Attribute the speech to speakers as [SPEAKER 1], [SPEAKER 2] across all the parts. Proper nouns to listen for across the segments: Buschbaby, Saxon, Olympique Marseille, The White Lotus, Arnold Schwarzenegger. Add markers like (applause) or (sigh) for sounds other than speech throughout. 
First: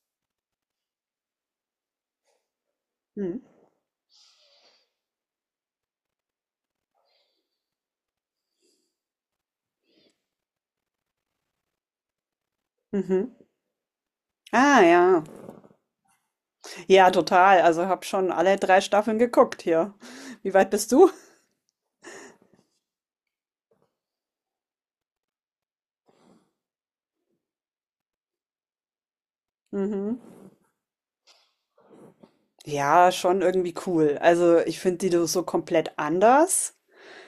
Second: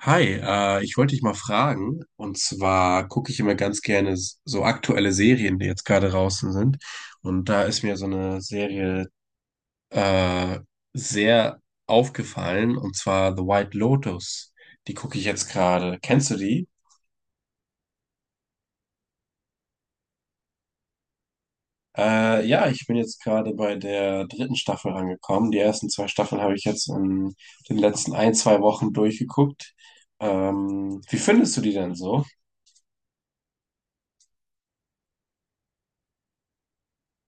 [SPEAKER 1] Hi, ich wollte dich mal fragen, und zwar gucke ich
[SPEAKER 2] Mhm.
[SPEAKER 1] immer ganz gerne so aktuelle Serien, die jetzt gerade draußen sind. Und da ist mir so eine Serie äh, sehr aufgefallen, und zwar
[SPEAKER 2] Mhm.
[SPEAKER 1] The White Lotus.
[SPEAKER 2] Ah,
[SPEAKER 1] Die gucke
[SPEAKER 2] ja.
[SPEAKER 1] ich jetzt gerade. Kennst du die?
[SPEAKER 2] Ja, total. Also habe schon alle drei Staffeln geguckt hier. Wie weit bist du?
[SPEAKER 1] Ja, ich bin jetzt gerade bei der dritten Staffel rangekommen. Die ersten zwei Staffeln habe ich jetzt in den letzten ein, zwei Wochen durchgeguckt.
[SPEAKER 2] Mhm.
[SPEAKER 1] Wie findest du die denn so?
[SPEAKER 2] Ja, schon irgendwie cool. Also ich finde die so komplett anders.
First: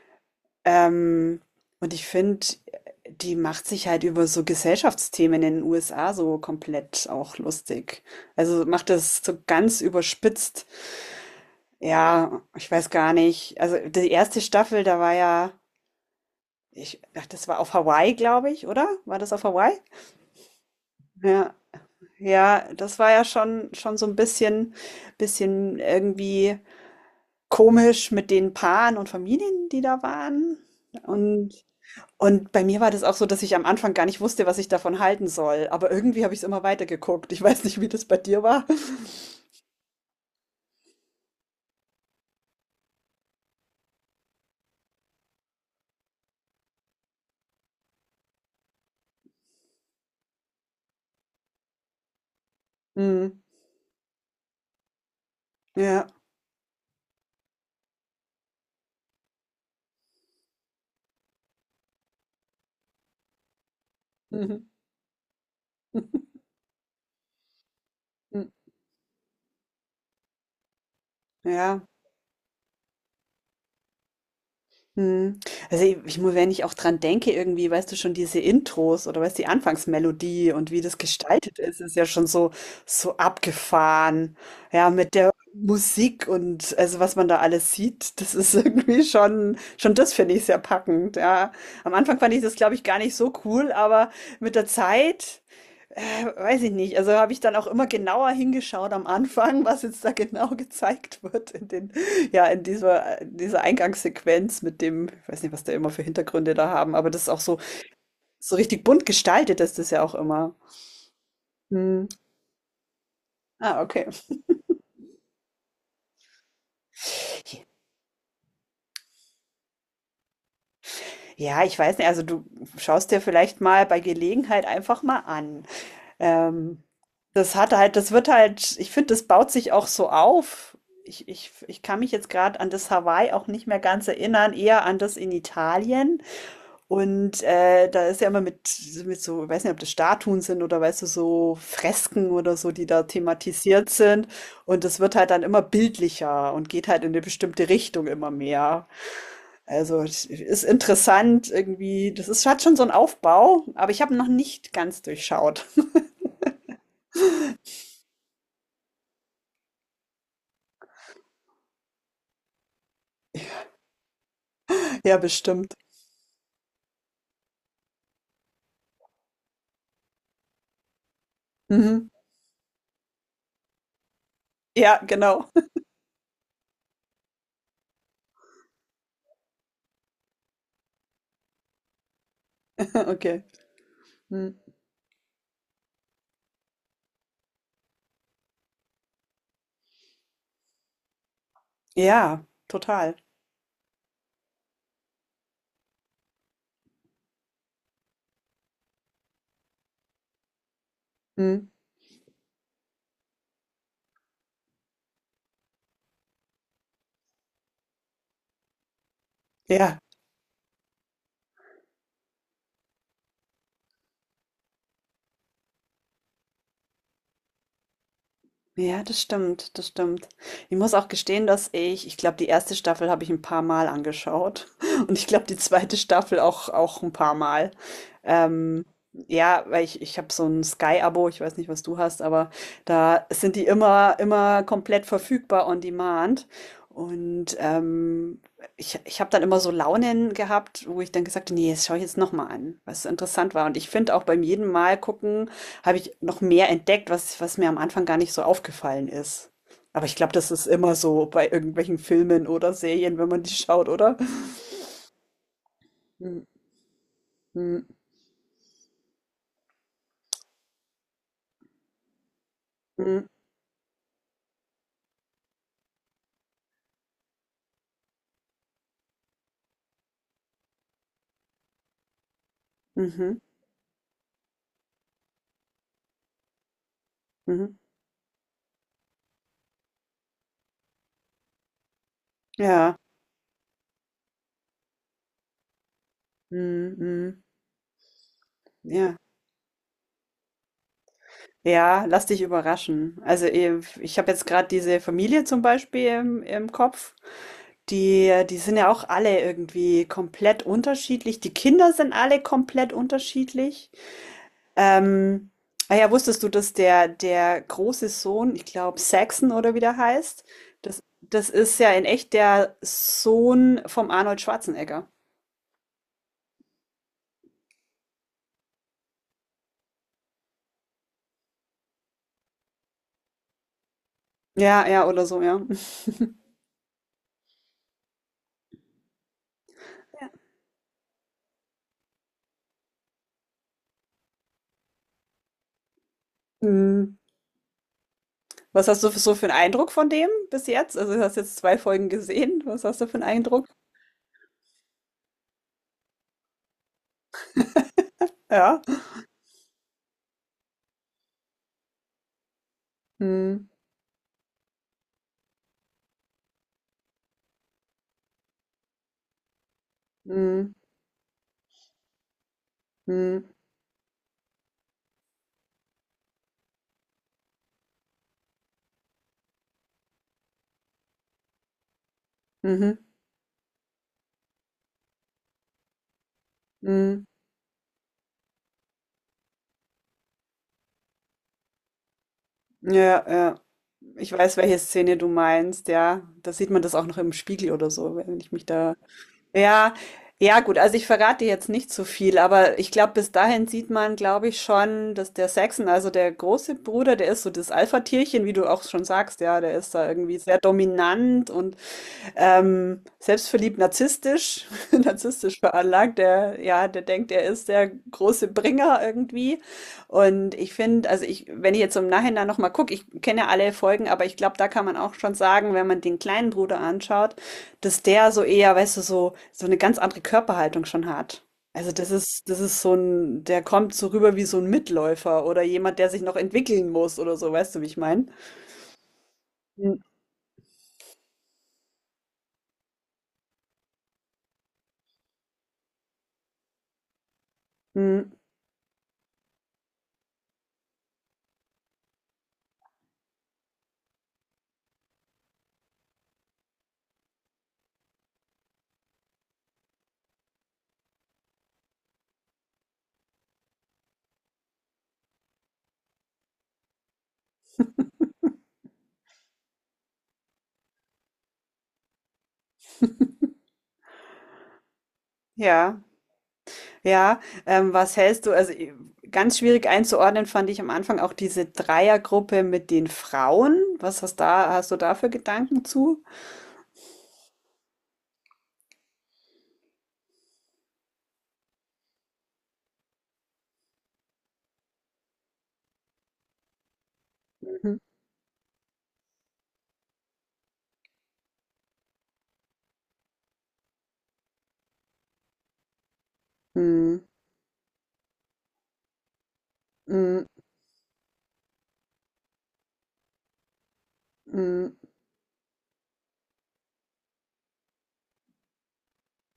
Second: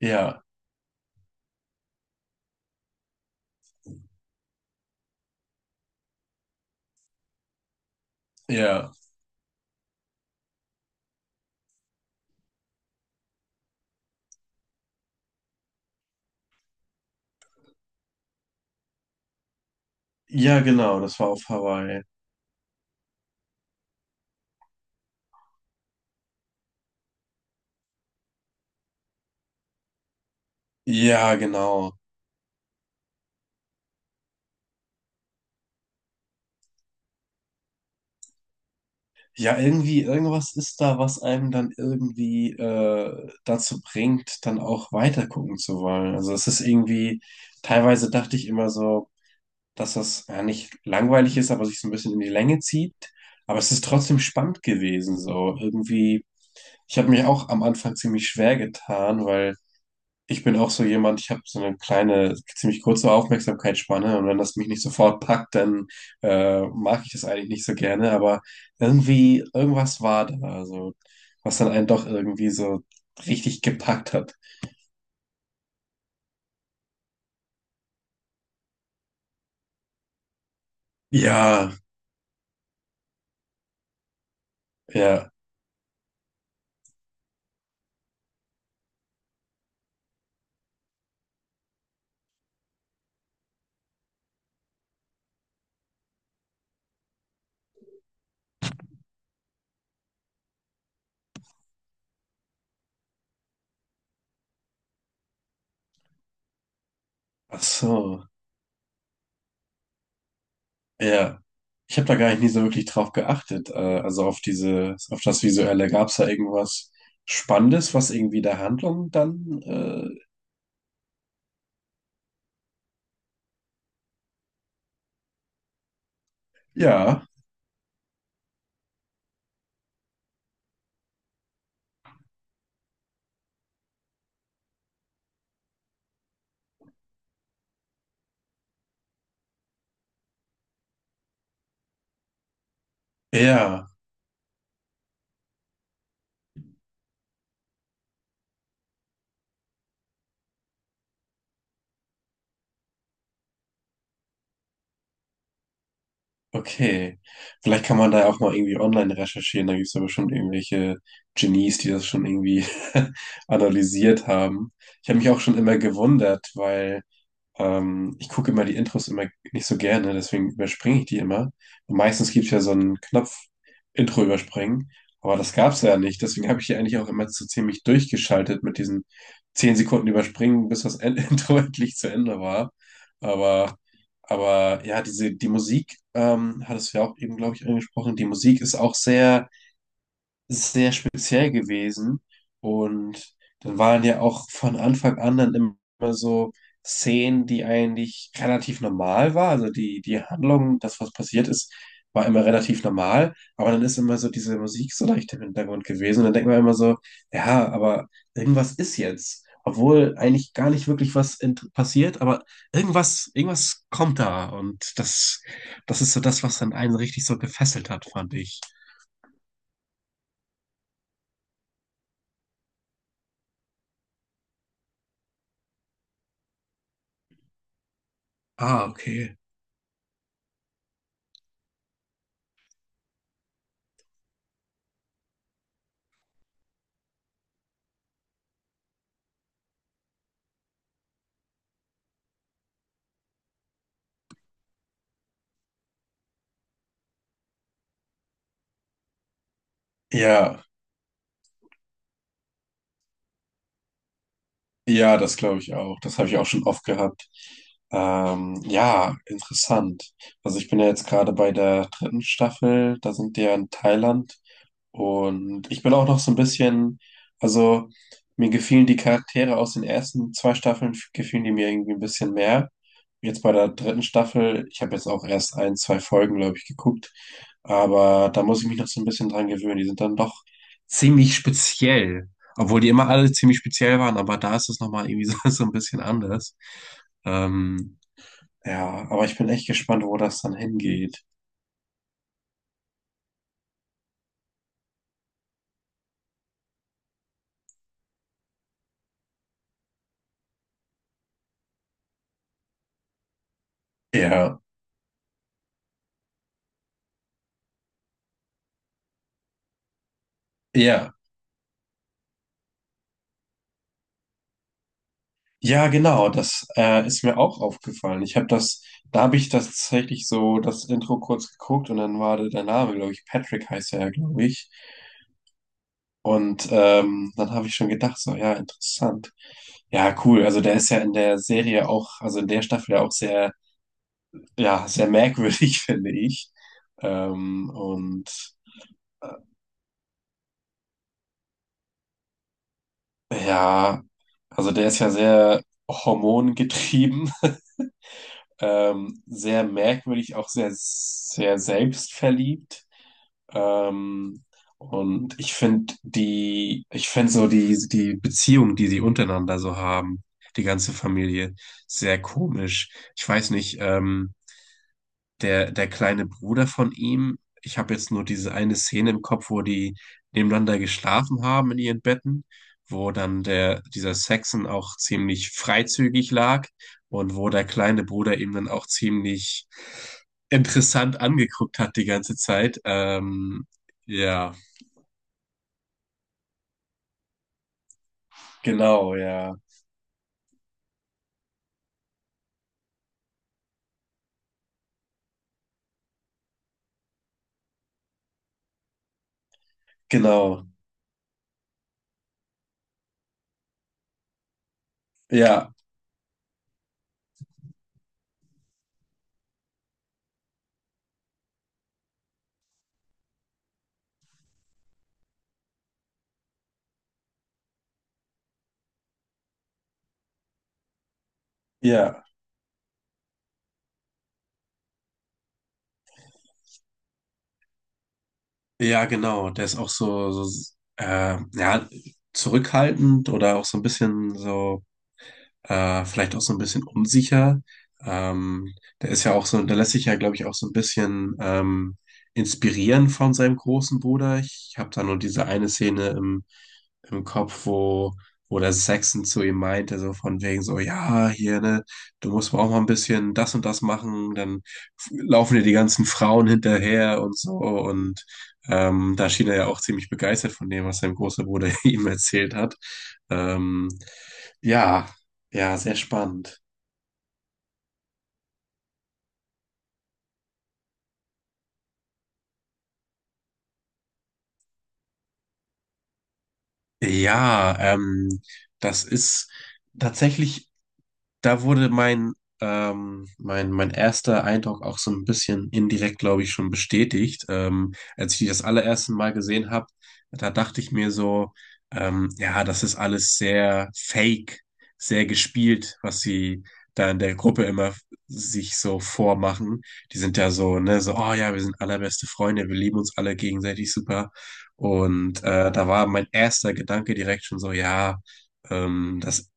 [SPEAKER 1] Ja,
[SPEAKER 2] Ähm, und ich finde, die macht sich halt über so Gesellschaftsthemen in den USA so komplett auch lustig. Also macht
[SPEAKER 1] ja.
[SPEAKER 2] das so ganz überspitzt. Ja, ich weiß gar nicht. Also die erste Staffel, da war ja, das war auf Hawaii, glaube ich, oder? War das auf Hawaii?
[SPEAKER 1] Ja, genau, das war auf
[SPEAKER 2] Ja,
[SPEAKER 1] Hawaii.
[SPEAKER 2] ja, das war ja schon so ein bisschen irgendwie komisch mit den Paaren und Familien, die da waren.
[SPEAKER 1] Ja,
[SPEAKER 2] Und
[SPEAKER 1] genau.
[SPEAKER 2] und bei mir war das auch so, dass ich am Anfang gar nicht wusste, was ich davon halten soll, aber irgendwie habe ich's immer weitergeguckt. Ich weiß nicht, wie das bei dir war. (laughs)
[SPEAKER 1] Ja, irgendwie, irgendwas ist da, was einem dann irgendwie dazu bringt, dann auch weiter gucken zu wollen. Also es ist irgendwie, teilweise dachte ich immer so, dass das ja nicht langweilig ist, aber sich so ein bisschen in die Länge zieht.
[SPEAKER 2] Mhm.
[SPEAKER 1] Aber es ist trotzdem spannend gewesen, so
[SPEAKER 2] Ja.
[SPEAKER 1] irgendwie. Ich habe mich auch am Anfang ziemlich schwer getan, weil ich bin auch so jemand, ich habe so eine kleine, ziemlich kurze Aufmerksamkeitsspanne und wenn das
[SPEAKER 2] Mhm.
[SPEAKER 1] mich nicht sofort packt, dann mag ich das eigentlich nicht so gerne, aber
[SPEAKER 2] Hm.
[SPEAKER 1] irgendwie, irgendwas war da, also was dann
[SPEAKER 2] Ja.
[SPEAKER 1] einen doch irgendwie so richtig gepackt hat.
[SPEAKER 2] Mhm. Also i ich muss, wenn ich auch dran denke, irgendwie, weißt du, schon diese Intros oder, weißt du, die Anfangsmelodie und wie das gestaltet
[SPEAKER 1] Ja,
[SPEAKER 2] ist, ist ja schon so so abgefahren. Ja, mit der
[SPEAKER 1] ja,
[SPEAKER 2] Musik und also, was man da alles sieht, das ist (laughs) irgendwie schon, das finde ich sehr packend, ja. Am Anfang fand ich das, glaube ich, gar nicht so cool, aber mit der Zeit, weiß ich nicht. Also habe ich dann auch immer genauer hingeschaut am Anfang, (laughs) was jetzt da genau gezeigt wird in den, ja, in dieser Eingangssequenz mit dem, ich weiß nicht, was da immer für Hintergründe da haben, aber das ist auch so,
[SPEAKER 1] ach so,
[SPEAKER 2] so richtig bunt gestaltet ist das ja auch immer.
[SPEAKER 1] ja. Ich
[SPEAKER 2] Hm.
[SPEAKER 1] habe da gar nicht nie so wirklich drauf geachtet,
[SPEAKER 2] Ah, okay.
[SPEAKER 1] also auf diese, auf das Visuelle. Gab es da irgendwas Spannendes, was irgendwie der Handlung dann,
[SPEAKER 2] Ja, ich weiß nicht, also du schaust dir vielleicht mal bei Gelegenheit einfach mal an. Ähm,
[SPEAKER 1] ja,
[SPEAKER 2] das hat halt, das wird halt, ich finde, das baut sich auch so auf. Ich kann mich jetzt gerade an das Hawaii auch nicht mehr ganz erinnern, eher an das in Italien. Und da ist ja immer mit so, ich weiß nicht, ob das Statuen sind oder, weißt du, so Fresken oder so, die da thematisiert
[SPEAKER 1] ja.
[SPEAKER 2] sind. Und das wird halt dann immer bildlicher und geht halt in eine bestimmte Richtung immer mehr. Also es ist interessant irgendwie, das ist, hat schon so einen Aufbau, aber ich habe noch nicht ganz durchschaut. (laughs)
[SPEAKER 1] Okay. Vielleicht kann man da ja auch mal irgendwie online recherchieren. Da gibt es ja bestimmt irgendwelche Genies, die das schon irgendwie (laughs) analysiert haben. Ich
[SPEAKER 2] Ja,
[SPEAKER 1] habe mich auch schon
[SPEAKER 2] bestimmt.
[SPEAKER 1] immer gewundert, weil. Ich gucke immer die Intros immer nicht so gerne, deswegen überspringe ich die immer. Und
[SPEAKER 2] Mhm.
[SPEAKER 1] meistens gibt es ja so einen Knopf Intro überspringen,
[SPEAKER 2] Ja,
[SPEAKER 1] aber
[SPEAKER 2] genau.
[SPEAKER 1] das gab
[SPEAKER 2] (laughs)
[SPEAKER 1] es ja nicht. Deswegen habe ich hier eigentlich auch immer so ziemlich durchgeschaltet mit diesen 10 Sekunden überspringen, bis das End (laughs) Intro endlich zu Ende war.
[SPEAKER 2] Okay.
[SPEAKER 1] Aber,
[SPEAKER 2] Mhm.
[SPEAKER 1] aber ja, diese, die Musik, hattest du ja auch eben, glaube ich, angesprochen, die Musik ist auch sehr sehr speziell gewesen.
[SPEAKER 2] Ja, total.
[SPEAKER 1] Und dann waren ja auch von Anfang an dann immer so Szenen, die eigentlich relativ normal war. Also die, die Handlung, das, was passiert
[SPEAKER 2] Mhm.
[SPEAKER 1] ist, war immer relativ normal. Aber dann ist immer so diese Musik so leicht im Hintergrund gewesen. Und dann denkt man immer so, ja, aber irgendwas ist jetzt.
[SPEAKER 2] Ja.
[SPEAKER 1] Obwohl eigentlich gar nicht wirklich was passiert, aber irgendwas, irgendwas kommt da. Und das, das ist so das, was dann einen richtig so gefesselt hat, fand ich.
[SPEAKER 2] Ja, das stimmt, das stimmt. Ich muss auch gestehen, dass ich glaube, die erste Staffel habe ich ein paar Mal angeschaut (laughs) und ich glaube, die zweite Staffel auch, auch ein paar Mal.
[SPEAKER 1] Ah,
[SPEAKER 2] Ähm,
[SPEAKER 1] okay.
[SPEAKER 2] ja, weil ich habe so ein Sky-Abo, ich weiß nicht, was du hast, aber da sind die immer, immer komplett verfügbar on demand. Und ich, ich habe dann immer so Launen gehabt, wo ich dann gesagt habe, nee, das schaue ich jetzt nochmal an, was interessant war. Und ich finde auch beim jeden Mal gucken, habe ich noch mehr entdeckt, was was mir am Anfang gar nicht so aufgefallen ist. Aber ich glaube, das
[SPEAKER 1] Ja,
[SPEAKER 2] ist immer so bei irgendwelchen Filmen oder Serien, wenn man die schaut, oder?
[SPEAKER 1] ja, das glaube ich auch. Das habe ich
[SPEAKER 2] Mhm,
[SPEAKER 1] auch schon oft gehabt.
[SPEAKER 2] mhm,
[SPEAKER 1] Ja, interessant. Also ich bin ja jetzt gerade bei der dritten Staffel. Da
[SPEAKER 2] mhm,
[SPEAKER 1] sind die ja in Thailand. Und ich bin auch noch so ein bisschen, also mir gefielen die Charaktere aus den ersten zwei Staffeln, gefielen die mir irgendwie ein bisschen mehr.
[SPEAKER 2] mhm,
[SPEAKER 1] Jetzt bei der dritten Staffel, ich habe jetzt auch erst ein, zwei Folgen, glaube ich, geguckt,
[SPEAKER 2] mhm.
[SPEAKER 1] aber da muss ich mich noch so ein bisschen dran gewöhnen. Die sind dann doch ziemlich speziell, obwohl die
[SPEAKER 2] Ja.
[SPEAKER 1] immer alle ziemlich speziell waren, aber da ist es nochmal irgendwie so, (laughs) so ein bisschen anders.
[SPEAKER 2] Mhm, mhm.
[SPEAKER 1] Ähm, ja,
[SPEAKER 2] Ja.
[SPEAKER 1] aber ich bin echt gespannt, wo das dann hingeht.
[SPEAKER 2] Ja, lass dich überraschen. Also, ich habe jetzt gerade diese Familie zum Beispiel im im Kopf. Die die sind ja auch alle irgendwie komplett unterschiedlich. Die Kinder sind alle komplett unterschiedlich.
[SPEAKER 1] Ja,
[SPEAKER 2] Ähm, ah ja, wusstest du, dass der, der große Sohn, ich glaube Saxon oder wie der heißt, das,
[SPEAKER 1] ja.
[SPEAKER 2] das ist ja in echt der Sohn vom Arnold Schwarzenegger.
[SPEAKER 1] Ja, genau, das ist mir auch aufgefallen. Ich habe das, da habe ich das tatsächlich so das Intro kurz geguckt und dann war da der Name, glaube ich, Patrick heißt er, glaube ich.
[SPEAKER 2] Ja, ja, oder so, ja. (laughs)
[SPEAKER 1] Und dann habe ich schon gedacht, so, ja, interessant. Ja, cool. Also der ist ja in der Serie auch, also in der Staffel ja auch sehr, ja, sehr merkwürdig, (laughs) finde ich.
[SPEAKER 2] Mhm.
[SPEAKER 1] Ähm, und
[SPEAKER 2] Was hast du für,
[SPEAKER 1] äh,
[SPEAKER 2] so für einen Eindruck von dem bis jetzt? Also, du hast jetzt zwei Folgen gesehen. Was hast du für einen Eindruck?
[SPEAKER 1] ja, also der ist ja sehr hormongetrieben (laughs)
[SPEAKER 2] Ja.
[SPEAKER 1] sehr merkwürdig, auch sehr, sehr selbstverliebt.
[SPEAKER 2] Mhm.
[SPEAKER 1] Ähm, und ich finde die, ich finde so die, die Beziehung, die sie untereinander so haben, die
[SPEAKER 2] Mhm.
[SPEAKER 1] ganze Familie, sehr komisch. Ich weiß
[SPEAKER 2] Mhm.
[SPEAKER 1] nicht, der, der kleine Bruder von ihm. Ich habe jetzt nur diese eine Szene im Kopf, wo die nebeneinander geschlafen haben in ihren Betten,
[SPEAKER 2] Mhm.
[SPEAKER 1] wo dann der, dieser Saxon auch ziemlich freizügig lag
[SPEAKER 2] Mhm.
[SPEAKER 1] und wo der kleine Bruder ihm dann auch ziemlich interessant angeguckt hat die ganze Zeit.
[SPEAKER 2] Ja, ja.
[SPEAKER 1] Ähm,
[SPEAKER 2] Ich
[SPEAKER 1] ja,
[SPEAKER 2] weiß, welche Szene du meinst, ja. Da sieht man das auch noch im Spiegel oder so, wenn ich mich da.
[SPEAKER 1] genau, ja,
[SPEAKER 2] Ja, ja gut, also ich verrate jetzt nicht so viel, aber ich glaube, bis dahin sieht man, glaube ich, schon, dass der Saxon, also der große Bruder, der ist so das Alpha-Tierchen, wie du auch schon sagst, ja, der ist da irgendwie sehr
[SPEAKER 1] genau,
[SPEAKER 2] dominant und selbstverliebt, narzisstisch, (laughs) narzisstisch
[SPEAKER 1] ja,
[SPEAKER 2] veranlagt, der, ja, der denkt, er ist der große Bringer irgendwie. Und ich finde, also ich, wenn ich jetzt im Nachhinein nochmal gucke, ich kenne ja alle Folgen, aber ich glaube, da kann man auch schon sagen, wenn man den kleinen Bruder anschaut, dass der so eher, weißt du, so, so eine ganz andere Körperhaltung schon hat. Also
[SPEAKER 1] ja,
[SPEAKER 2] das ist so ein, der kommt so rüber wie so ein Mitläufer oder jemand, der sich noch entwickeln muss oder so, weißt du, wie ich meine?
[SPEAKER 1] ja, genau. Der ist auch so, so ja, zurückhaltend oder auch so ein bisschen so. Vielleicht auch so ein bisschen unsicher.
[SPEAKER 2] Mhm.
[SPEAKER 1] Ähm, der ist ja auch so, der lässt sich ja, glaube ich, auch so ein bisschen inspirieren von seinem großen Bruder. Ich habe da nur diese eine Szene im, im Kopf, wo, wo der Saxon zu ihm meinte, so von wegen so, ja, hier, ne, du musst mal auch mal ein bisschen das und das machen, dann laufen dir die ganzen Frauen hinterher und so und da schien er ja auch ziemlich begeistert von dem, was sein großer Bruder (laughs) ihm erzählt hat. Ähm, ja, ja, sehr
[SPEAKER 2] Ja.
[SPEAKER 1] spannend.
[SPEAKER 2] Ja, was hältst du? Also ganz schwierig einzuordnen fand ich am Anfang auch diese Dreiergruppe mit den Frauen. Was hast da, hast du da für Gedanken zu?
[SPEAKER 1] Ja, das ist tatsächlich da wurde mein, mein, mein erster Eindruck auch so ein bisschen indirekt, glaube ich, schon bestätigt. Ähm,
[SPEAKER 2] Mhm.
[SPEAKER 1] als ich die das allererste Mal gesehen habe, da dachte ich mir so, ja, das ist alles sehr fake, sehr gespielt, was sie da in
[SPEAKER 2] Mhm.
[SPEAKER 1] der Gruppe immer sich so vormachen. Die sind
[SPEAKER 2] Mhm.
[SPEAKER 1] ja so, ne, so, oh ja, wir sind allerbeste Freunde, wir lieben uns alle gegenseitig super.
[SPEAKER 2] Mhm.
[SPEAKER 1] Und da war mein erster Gedanke direkt schon so, ja, das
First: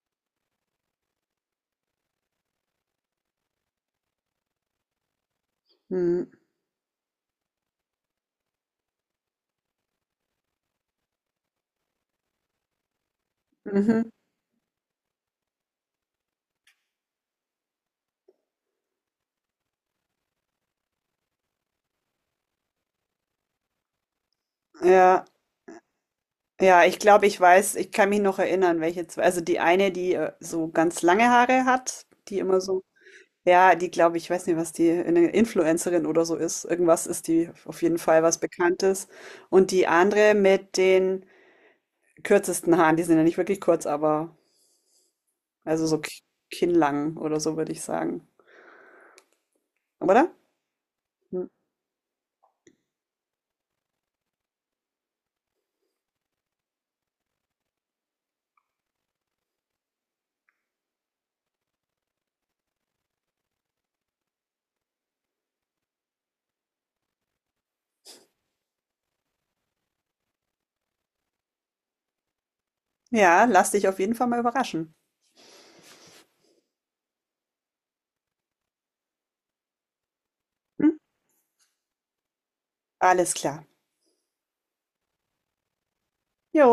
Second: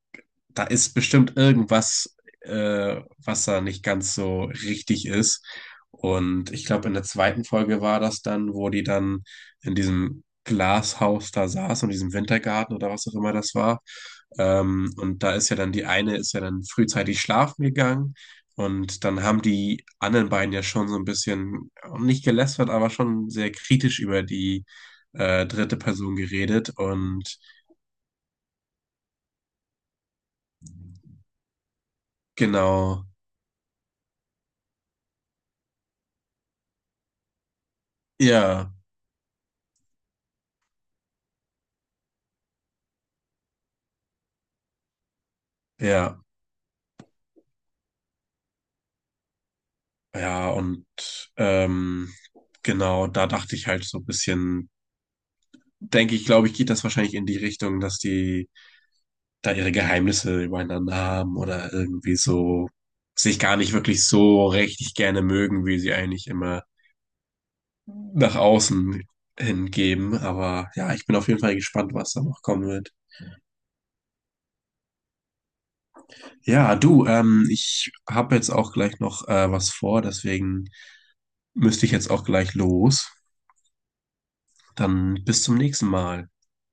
[SPEAKER 1] da ist bestimmt irgendwas, was da nicht ganz so richtig ist.
[SPEAKER 2] Mhm.
[SPEAKER 1] Und ich glaube, in der zweiten Folge war das dann, wo die dann in diesem Glashaus da saß, in diesem Wintergarten oder was auch immer das war.
[SPEAKER 2] Mhm.
[SPEAKER 1] Und da ist ja dann die eine, ist ja dann frühzeitig schlafen gegangen. Und dann haben die anderen beiden ja schon so ein bisschen, nicht gelästert, aber schon sehr kritisch über die
[SPEAKER 2] Ja,
[SPEAKER 1] dritte Person geredet.
[SPEAKER 2] ja, ich glaube, ich
[SPEAKER 1] Und
[SPEAKER 2] weiß, ich kann mich noch erinnern, welche zwei. Also die eine, die so ganz lange Haare hat, die immer so,
[SPEAKER 1] genau,
[SPEAKER 2] ja, die glaube ich, weiß nicht, was die, eine Influencerin oder so ist. Irgendwas ist die auf jeden Fall was
[SPEAKER 1] ja,
[SPEAKER 2] Bekanntes. Und die andere mit den kürzesten Haaren, die sind ja nicht wirklich kurz, aber also so
[SPEAKER 1] ja.
[SPEAKER 2] kinnlang oder so würde ich sagen. Oder?
[SPEAKER 1] Ja, und
[SPEAKER 2] Hm.
[SPEAKER 1] ähm, genau, da dachte ich halt so ein bisschen, denke ich, glaube ich, geht das wahrscheinlich in die Richtung, dass die da ihre Geheimnisse übereinander haben oder irgendwie so sich gar nicht wirklich so richtig gerne mögen, wie sie eigentlich immer nach außen hingeben. Aber ja, ich bin auf jeden Fall gespannt, was da noch kommen wird.
[SPEAKER 2] Ja, lass dich auf jeden Fall mal überraschen.
[SPEAKER 1] Ja, du, ich habe jetzt auch gleich noch was vor, deswegen
[SPEAKER 2] Hm?
[SPEAKER 1] müsste ich jetzt auch gleich los.
[SPEAKER 2] Alles klar.
[SPEAKER 1] Dann bis zum nächsten Mal.
[SPEAKER 2] Jo.